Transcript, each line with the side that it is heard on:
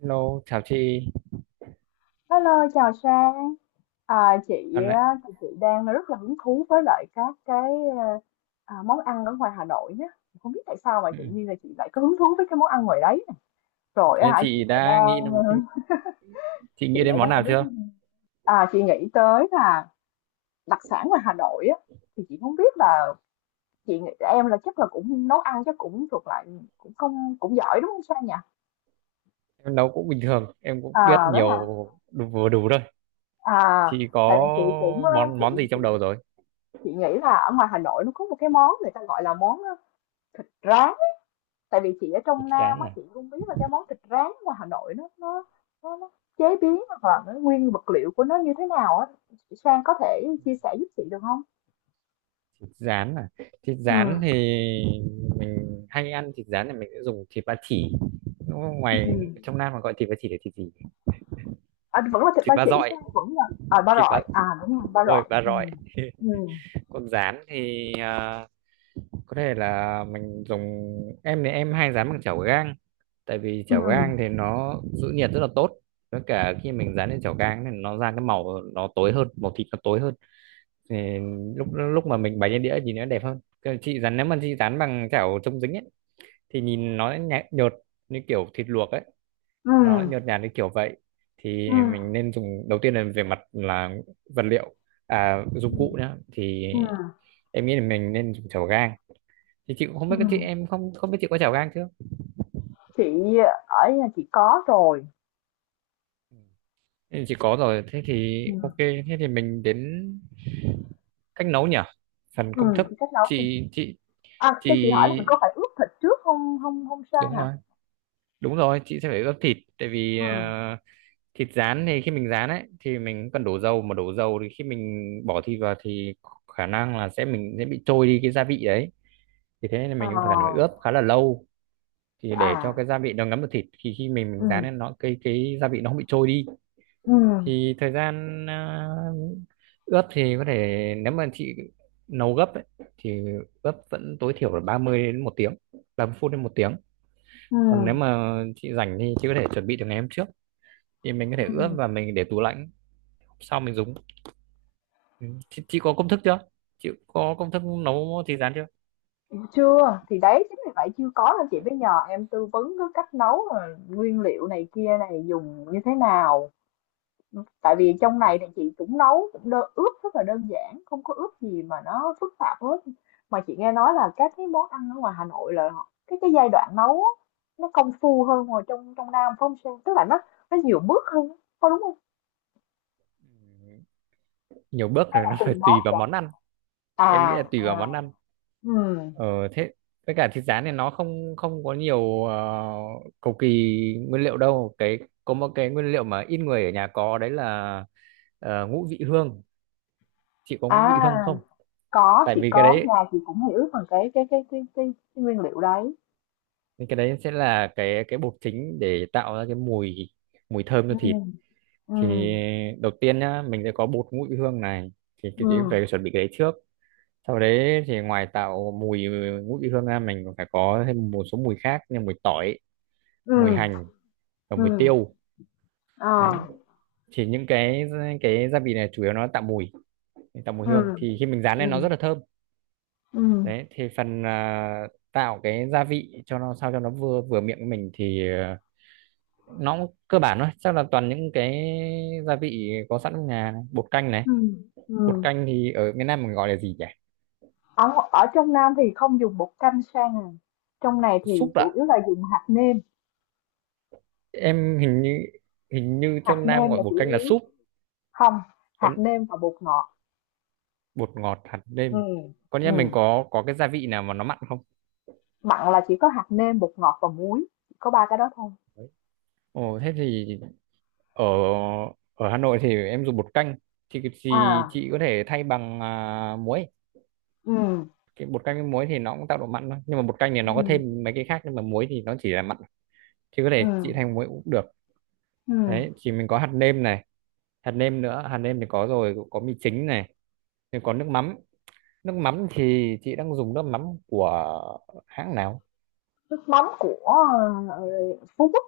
right: Hello, chào chị.
left: Hello, chào Sang. À, chị
right: Dạo này.
left: á, thì chị đang rất là hứng thú với lại các cái ờ, món ăn ở ngoài Hà Nội nhé. Không biết tại sao mà tự
right: Ừ.
left: nhiên là chị lại có hứng thú với cái món ăn ngoài đấy.
right: Ừ.
left: Rồi á
right: Thế
left: hả,
right: chị đã nghĩ chị
left: chị
right: nghĩ đến
left: lại
right: món nào
left: đang rất
right: chưa?
left: à, chị nghĩ tới là đặc sản ngoài Hà Nội á, thì chị không biết là chị nghĩ em là chắc là cũng nấu ăn, chắc cũng thuộc lại cũng không cũng giỏi, đúng không Sang nhỉ?
right: Em nấu cũng bình thường, em cũng biết
left: À đấy
right: nhiều
left: à.
right: đủ, vừa đủ thôi.
left: À,
right: Chị có
left: tại vì chị cũng ờ,
right: món món gì
left: chị chị
right: trong đầu rồi?
left: Chị nghĩ là ở ngoài Hà Nội nó có một cái món người ta gọi là món, rán. Tại vì chị ở trong
right: Thịt
left: Nam
right: rán
left: á,
right: à?
left: chị không biết là cái món thịt rán ngoài Hà Nội nó chế biến hoặc là cái nguyên vật liệu của nó như thế nào á. Chị Sang có thể chia sẻ giúp chị được không?
right: Thịt rán à? Thịt
left: Ừ,
right: rán thì mình hay ăn thịt rán thì mình sẽ dùng thịt ba chỉ. Đúng không? Ngoài
left: ừ.
right: trong Nam mà gọi thịt ba chỉ là thịt gì?
left: À, vẫn là thịt ba
right: Thịt ba
left: chỉ
right: rọi,
left: Sang, vẫn là, à, ba
right: thịt ba
left: rọi, à, đúng rồi, ba
right: đúng rồi,
left: rọi,
right: ba
left: Ừ.
right: rọi.
left: Ừ.
right: Còn rán thì có thể là mình dùng, em thì em hay rán bằng chảo gang, tại vì
left: Ừ.
right: chảo
left: Ừ.
right: gang thì nó giữ nhiệt rất là tốt, với cả khi mình dán lên chảo gang thì nó ra cái màu, nó tối hơn, màu thịt nó tối hơn, thì lúc lúc mà mình bày lên đĩa thì nó đẹp hơn. Còn chị dán, nếu mà chị dán bằng chảo chống dính ấy thì nhìn nó nhạt, nhợt như kiểu thịt luộc ấy, nó nhợt nhạt như kiểu vậy, thì
left: Ừm.
right: mình nên dùng, đầu tiên là về mặt là vật liệu, dụng
left: Ừm.
right: cụ nhá, thì
left: Ừm.
right: em nghĩ là mình nên dùng chảo gang. Thì chị cũng không biết, chị
left: Ừm.
right: em không không biết chị có chảo gang chưa.
left: Chị Ở nhà chị có rồi.
right: Ừ. Ừ, chị có rồi, thế thì
left: Ừ.
right: ok, thế thì mình đến cách nấu nhỉ, phần công
left: Ừm.
right: thức.
left: Chị cách nấu
right: chị chị
left: À,
right: chị
left: cho chị hỏi là mình có phải ướp thịt trước không không không Sang
right: đúng
left: hả?
right: rồi, đúng rồi, chị sẽ phải ướp thịt, tại vì
left: Ừ.
right: thịt rán thì khi mình rán ấy thì mình cần đổ dầu, mà đổ dầu thì khi mình bỏ thịt vào thì khả năng là sẽ mình sẽ bị trôi đi cái gia vị đấy, thì thế nên
left: Ờ.
right: mình cũng phải cần phải ướp khá là lâu, thì để cho
left: À.
right: cái gia vị nó ngấm vào thịt thì khi mình rán
left: Ừ.
right: lên nó, cái gia vị nó không bị trôi đi.
left: Ừ.
right: Thì thời gian ướp thì có thể, nếu mà chị nấu gấp ấy, thì ướp vẫn tối thiểu là 30 đến một tiếng, 30 phút đến một tiếng.
left: Ừ.
right: Còn nếu mà chị rảnh thì chị có thể chuẩn bị từ ngày hôm trước, thì mình có thể ướp và mình để tủ lạnh, sau mình dùng. Ừ. chị có công thức chưa, chị có công thức nấu thịt rán chưa?
left: Ừm, chưa, thì đấy, chính vì vậy chưa có nên chị mới nhờ em tư vấn cái cách nấu rồi nguyên liệu này kia này dùng như thế nào. Tại vì trong
right: Ừ.
left: này thì chị cũng nấu cũng đơn, ướp rất là đơn giản, không có ướp gì mà nó phức tạp hết. Mà chị nghe nói là các cái món ăn ở ngoài Hà Nội là họ cái giai đoạn nấu á, nó công phu hơn ngoài trong trong Nam, phải hông Sang? Tức là nó nhiều bước hơn, có đúng không?
right: Nhiều bước
left: Hay
right: rồi
left: là
right: nó
left: tùy
right: phải
left: món
right: tùy vào món
left: vậy?
right: ăn, em nghĩ là
left: À.
right: tùy
left: À.
right: vào món ăn.
left: Ừm.
right: Ờ thế với cả thịt rán này nó không không có nhiều cầu kỳ nguyên liệu đâu, cái có một cái nguyên liệu mà ít người ở nhà có đấy là ngũ vị hương. Chị có ngũ
left: À,
right: vị hương không?
left: có,
right: Tại
left: chị
right: vì cái
left: có,
right: đấy
left: nhà chị cũng hiểu về cái cái nguyên liệu đấy.
right: cái đấy sẽ là cái bột chính để tạo ra cái mùi, mùi thơm cho thịt.
left: Ừm.
right: Thì
left: Ừm.
right: đầu tiên nhá mình sẽ có bột ngũ vị hương này, thì chị sẽ
left: Ừm.
right: phải chuẩn bị cái đấy trước. Sau đấy thì ngoài tạo mùi ngũ vị hương ra mình còn phải có thêm một số mùi khác như mùi tỏi, mùi
left: Ừm.
right: hành và mùi
left: Ừm.
right: tiêu.
left: Ờ.
right: Đấy thì những cái gia vị này chủ yếu nó tạo mùi, tạo mùi hương,
left: Ừm.
right: thì khi mình rán lên nó
left: Ừm.
right: rất là thơm.
left: Ừm.
right: Đấy thì phần tạo cái gia vị cho nó sao cho nó vừa vừa miệng của mình thì nó cũng cơ bản thôi, chắc là toàn những cái gia vị có sẵn trong nhà này, bột canh này.
left: Ừm.
right: Bột
left: Ừm.
right: canh thì ở miền Nam mình gọi là gì nhỉ?
left: Ở, ở trong Nam thì không dùng bột canh Sang à. Trong này thì
right: Súp ạ,
left: chủ yếu là dùng
right: em hình như, hình như
left: hạt
right: trong Nam
left: nêm
right: gọi
left: là
right: bột
left: chủ
right: canh là
left: yếu.
right: súp,
left: Không,
right: còn
left: hạt nêm và bột ngọt.
right: bột ngọt, hạt nêm,
left: Ừm.
right: có nghĩa mình
left: Ừm.
right: có cái gia vị nào mà nó mặn không?
left: Mặn là chỉ có hạt nêm, bột ngọt và muối, chỉ có ba cái đó thôi.
right: Đấy. Ồ thế thì ở, ở Hà Nội thì em dùng bột canh thì
left: À.
right: chị có thể thay bằng muối.
left: Ừ.
right: Cái bột canh với muối thì nó cũng tạo độ mặn thôi, nhưng mà bột canh thì
left: Ừ.
right: nó có thêm mấy cái khác, nhưng mà muối thì nó chỉ là mặn, thì có
left: Ừ.
right: thể chị thay bằng muối cũng được.
left: Ừ.
right: Đấy thì mình có hạt nêm này, hạt nêm nữa, hạt nêm thì có rồi, có mì chính này, thì có nước mắm. Nước mắm thì chị đang dùng nước mắm của hãng nào?
left: Nước mắm của, ờ, Phú Quốc.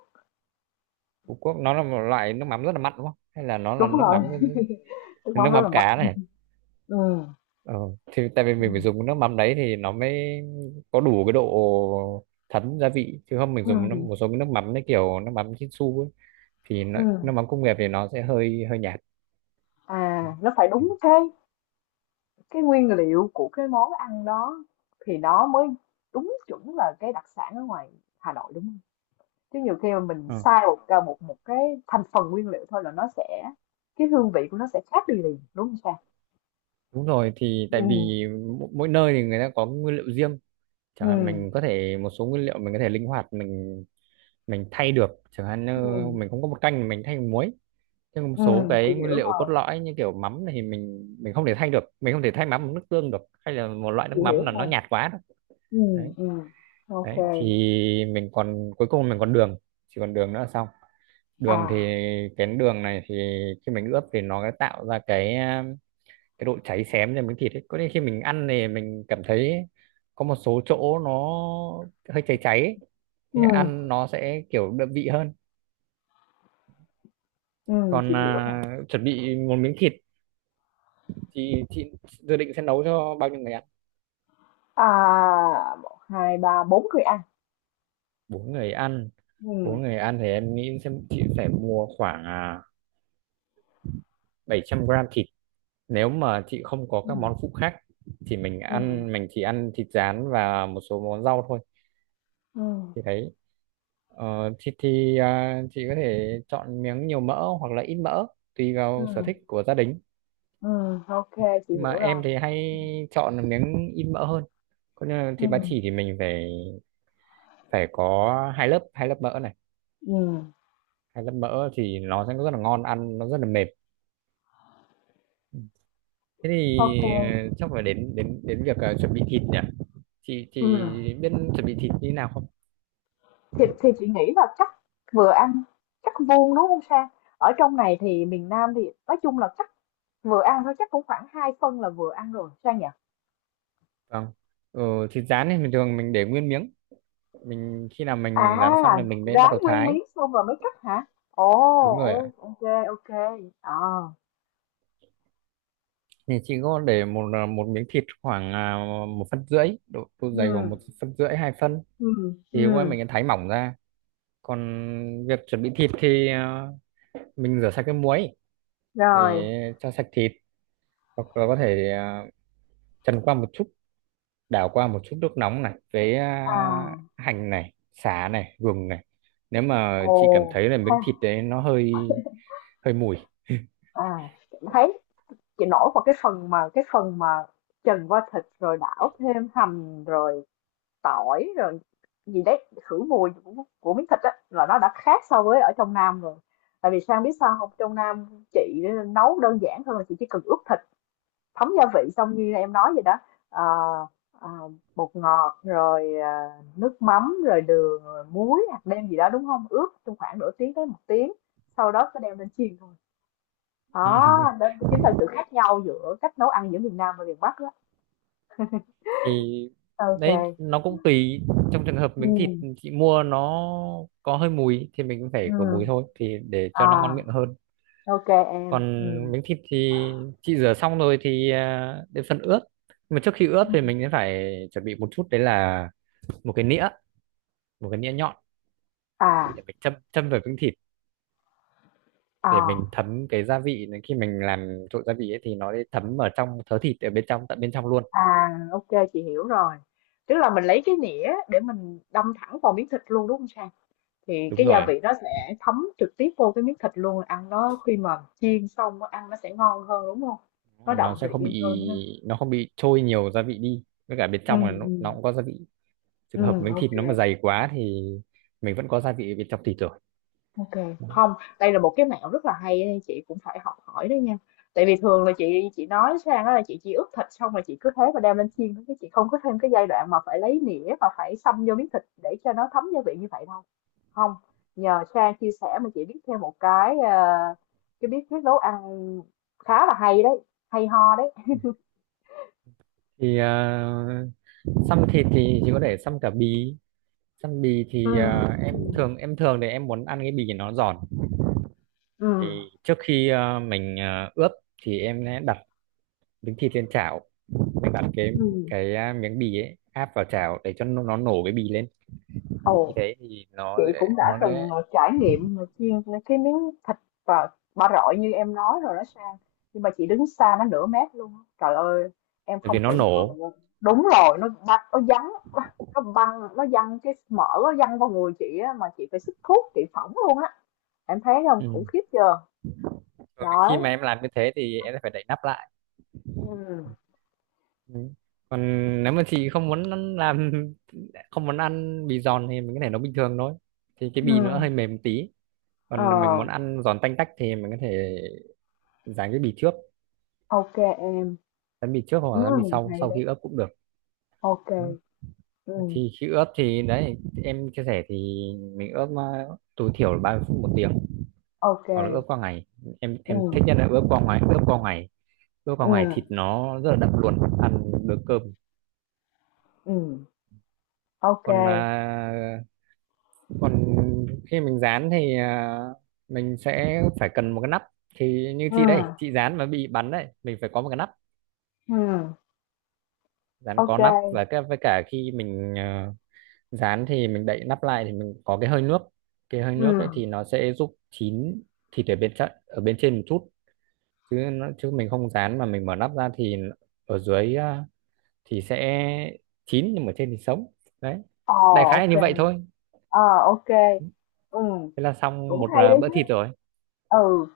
right: Phú Quốc nó là một loại nước mắm rất là mặn, đúng không, hay là nó là
left: Đúng
right: nước
left: rồi,
right: mắm,
left: nước mắm
right: nước
left: rất
right: mắm
left: là mắc.
right: cá này.
left: Ừ.
right: Ờ, thì tại vì mình phải dùng nước mắm đấy thì nó mới có đủ cái độ thấm gia vị, chứ không mình dùng nước,
left: Ừ.
right: một số cái nước mắm đấy kiểu nước mắm Chinsu ấy, thì nó,
left: Ừ.
right: nước mắm công nghiệp thì nó sẽ hơi hơi nhạt,
left: À, nó phải
right: thì,
left: đúng cái nguyên liệu của cái món ăn đó thì nó mới đúng chuẩn là cái đặc sản ở ngoài Hà Nội, đúng không? Chứ nhiều khi mà mình
right: ờ,
left: sai một cái một một cái thành phần nguyên liệu thôi là nó sẽ, cái hương vị của nó sẽ khác đi liền, đúng không Sang?
right: đúng rồi thì tại
left: Ừm.
right: vì mỗi, mỗi nơi thì người ta có nguyên liệu riêng, chẳng hạn mình
left: Ừ.
right: có thể một số nguyên liệu mình có thể linh hoạt, mình thay được, chẳng hạn như
left: Ừ.
right: mình không có bột canh thì mình thay bằng muối, nhưng một
left: Ừ.
right: số
left: Chị
right: cái nguyên
left: hiểu
right: liệu cốt
left: rồi,
right: lõi như kiểu mắm này thì mình không thể thay được, mình không thể thay mắm bằng nước tương được, hay là một loại nước
left: chị
right: mắm
left: hiểu
right: là nó
left: rồi.
right: nhạt quá đâu.
left: Ừm.
right: Đấy,
left: Ừm. Ô.
right: đấy thì mình còn, cuối cùng mình còn đường, chỉ còn đường nữa là xong. Đường thì
left: À.
right: cái đường này thì khi mình ướp thì nó tạo ra cái độ cháy xém cho miếng thịt ấy, có nên khi mình ăn thì mình cảm thấy có một số chỗ nó hơi cháy cháy ấy. Thế
left: Ừm.
right: ăn nó sẽ kiểu đậm vị hơn.
left: Ừm.
right: Còn
left: Chị hiểu rồi.
right: chuẩn bị một miếng thịt, chị dự định sẽ nấu cho bao nhiêu người ăn?
left: À, một hai ba bốn người ăn.
right: Bốn người ăn,
left: Ừm.
right: bốn người ăn thì em nghĩ xem chị phải mua khoảng 700g thịt, nếu mà chị không có các
left: Ừm.
right: món phụ khác thì mình
left: Ừm.
right: ăn, mình chỉ ăn thịt rán và một số món rau thôi,
left: Ừm.
right: thì thấy thịt thì chị có thể chọn miếng nhiều mỡ hoặc là ít mỡ, tùy vào sở
left: Ừm.
right: thích của gia đình,
left: Ừm. Ô, chị
right: mà
left: hiểu
right: em
left: rồi.
right: thì hay chọn miếng ít mỡ hơn, còn như là thịt ba
left: Ừm.
right: chỉ thì mình phải phải có hai lớp, hai lớp mỡ này,
left: Ừm.
right: hay lớp mỡ thì nó sẽ rất là ngon, ăn nó rất là mềm. Thế thì
left: Ô kê,
right: chắc phải đến, đến việc chuẩn bị thịt nhỉ, chị biết chuẩn bị thịt như thế nào không?
left: thì chị nghĩ là chắc vừa ăn, chắc vuông, đúng không Sang? Ở trong này thì miền Nam thì nói chung là chắc vừa ăn thôi, chắc cũng khoảng 2 phân là vừa ăn rồi, Sang nhỉ?
right: Vâng, thịt rán thì bình thường mình để nguyên miếng, mình khi nào mình rán xong
left: À,
right: thì mình mới bắt
left: rán
right: đầu
left: nguyên
right: thái.
left: miếng xong rồi mới cắt hả? Ồ.
right: Đúng rồi
left: Ô,
right: ạ.
left: ok, ok. Ờ.
right: Thì chị có để một một miếng thịt khoảng một phân rưỡi độ, độ
left: Ừ.
right: dày khoảng một phân rưỡi, hai phân,
left: Ừm.
right: thì qua
left: Ừm.
right: mình thái mỏng ra. Còn việc chuẩn bị thịt thì mình rửa sạch cái muối
left: Rồi.
right: để cho sạch thịt, hoặc là có thể trần qua một chút, đảo qua một chút nước nóng này với
left: À.
right: hành này, sả này, gừng này, nếu mà
left: Ồ,
right: chị cảm thấy là
left: ha.
right: miếng thịt đấy nó hơi, hơi mùi.
left: À, thấy chị nổi vào cái phần mà trần qua thịt rồi đảo thêm hành rồi tỏi rồi gì đấy khử mùi của miếng thịt á là nó đã khác so với ở trong Nam rồi. Tại vì Sang biết sao không? Trong Nam chị nấu đơn giản hơn là chị chỉ cần ướp thịt, thấm gia vị xong như em nói vậy đó, ờ, ờ, bột ngọt rồi, nước mắm, rồi đường, rồi muối, hạt nêm gì đó, đúng không? Ướp trong khoảng nửa tiếng tới một tiếng, sau đó sẽ đem lên chiên thôi. Đó, đó chính là sự khác nhau giữa cách nấu ăn giữa miền Nam và miền Bắc đó.
right: Thì đấy
left: OK.
right: nó cũng tùy, trong trường hợp miếng thịt
left: Ừm.
right: chị mua nó có hơi mùi thì mình cũng phải khử
left: Ừm.
right: mùi thôi, thì để cho
left: À.
right: nó ngon miệng hơn.
left: OK em.
right: Còn
left: Ừm.
right: miếng thịt thì chị rửa xong rồi thì đến phần ướp, nhưng mà trước khi ướp thì mình sẽ phải chuẩn bị một chút, đấy là một cái nĩa, một cái nĩa nhọn
left: À.
right: để phải châm châm vào miếng thịt, để mình
left: À.
right: thấm cái gia vị này. Khi mình làm trộn gia vị ấy thì nó sẽ thấm ở trong thớ thịt ở bên trong, tận bên trong luôn.
left: À. OK, chị hiểu rồi. Tức là mình lấy cái nĩa để mình đâm thẳng vào miếng thịt luôn, đúng không Sang? Thì
right: Đúng
left: cái gia
right: rồi,
left: vị nó sẽ thấm trực tiếp vô cái miếng thịt luôn, ăn nó khi mà chiên xong nó ăn nó sẽ ngon hơn, đúng không?
right: đúng
left: Nó
right: là
left: đậm
right: nó sẽ không
left: vị hơn ha.
right: bị, nó không bị trôi nhiều gia vị đi, với cả bên
left: Ừ.
right: trong là
left: Ừ.
right: nó cũng có gia vị,
left: Ừ.
right: trường hợp miếng
left: OK.
right: thịt nó mà dày quá thì mình vẫn có gia vị ở bên trong thịt rồi.
left: Ok, không, đây là một cái mẹo rất là hay á, chị cũng phải học hỏi đó nha. Tại vì thường là chị nói Sang đó là chị chỉ ướp thịt xong rồi chị cứ thế mà đem lên chiên thôi, chứ chị không có thêm cái giai đoạn mà phải lấy nĩa mà phải xông vô miếng thịt để cho nó thấm gia vị như vậy đâu. Không, nhờ Sang chia sẻ mà chị biết thêm một cái, cái bí quyết nấu ăn khá là hay đấy, hay ho đấy.
right: Thì xăm thịt thì chỉ có thể xăm cả bì, xăm bì
left: Ừ.
right: thì em
left: Ừ.
right: thường em thường thì em muốn ăn cái bì nó giòn,
left: Ừ.
right: thì trước khi mình ướp thì em sẽ đặt miếng thịt lên chảo, mình bạn cái
left: Ừ.
right: cái miếng bì ấy áp vào chảo để cho nó nổ cái bì lên, thì như
left: Ồ.
right: thế thì
left: Chị cũng đã từng, trải nghiệm mà chiên cái miếng thịt và ba rọi như em nói rồi đó Sang, nhưng mà chị đứng xa nó nửa mét luôn á. Trời ơi, em
right: bởi
left: không
right: vì nó
left: tưởng tượng được
right: nổ.
left: luôn. Đúng rồi, nó băng nó vắn, nó băng nó văng cái mỡ, nó văng vào người chị á mà chị phải sức thuốc, chị phỏng luôn á. Em thấy không, khủng
right: Ừ.
left: khiếp chưa?
right: Rồi khi
left: Đấy.
right: mà em làm như thế thì em sẽ phải đậy nắp lại.
left: Ừ.
right: Ừ. Còn nếu mà chị không muốn ăn- làm không muốn ăn bì giòn thì mình có thể nấu bình thường thôi, thì cái
left: Ừ.
right: bì nó hơi mềm một tí.
left: Ờ.
right: Còn mình muốn ăn giòn tanh tách thì mình có thể dán cái bì trước,
left: OK em.
right: dán bì trước hoặc là dán bì
left: Ừ.
right: sau
left: Hay
right: sau
left: đấy.
right: khi ướp cũng được.
left: OK.
right: Ừ.
left: Ừ.
right: Thì khi ướp thì đấy em chia sẻ thì mình ướp tối thiểu là 30 phút, một tiếng,
left: OK.
right: hoặc là ướp qua ngày. em
left: Ừ.
right: em thích nhất là ướp qua ngày, ướp qua ngày, ướp qua
left: Ừ.
right: ngày thịt nó rất là đậm luôn, ăn được cơm.
left: Ừ. OK.
right: Còn còn khi mình rán thì mình sẽ phải cần một cái nắp, thì như
left: Ừ.
right: chị đây chị rán mà bị bắn đấy, mình phải có một cái nắp.
left: Ừ,
right: Rán có
left: OK.
right: nắp, và cái với cả khi mình rán thì mình đậy nắp lại thì mình có cái hơi nước, cái hơi
left: Ừ.
right: nước đấy thì nó sẽ giúp chín thịt ở bên trên, ở bên trên một chút, chứ nó, chứ mình không rán mà mình mở nắp ra thì ở dưới thì sẽ chín nhưng mà trên thì sống. Đấy,
left: Ờ,
right: đại khái là
left: OK.
right: như vậy thôi.
left: Ờ, OK. Ừ.
right: Thế là xong
left: Cũng
right: một
left: hay đấy
right: bữa
left: chứ.
right: thịt rồi.
left: Ừ,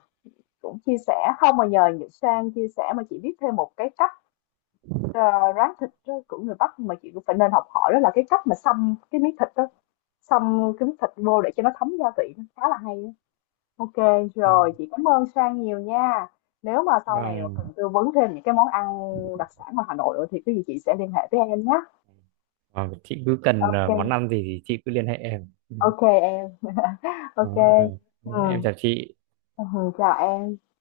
left: cũng chia sẻ. Không mà nhờ Nhật Sang chia sẻ mà chị biết thêm một cái cách, ờ, rán thịt á, của người Bắc mà chị cũng phải nên học hỏi, đó là cái cách mà xông cái miếng thịt đó, xông cái miếng thịt vô để cho nó thấm gia vị, nó khá là hay á. OK,
right: Ừ.
left: rồi chị cảm ơn Sang nhiều nha. Nếu mà sau này mà
right: Vâng.
left: cần tư vấn thêm những cái món ăn đặc sản ngoài Hà Nội nữa thì cái gì chị sẽ liên hệ với em nhé.
right: Ờ, chị cứ cần món
left: OK.
right: ăn gì thì chị cứ liên hệ em. Ừ.
left: OK em. OK.
right: Đó, ok. Em
left: Ừm.
right: chào chị.
left: Ừm, chào em.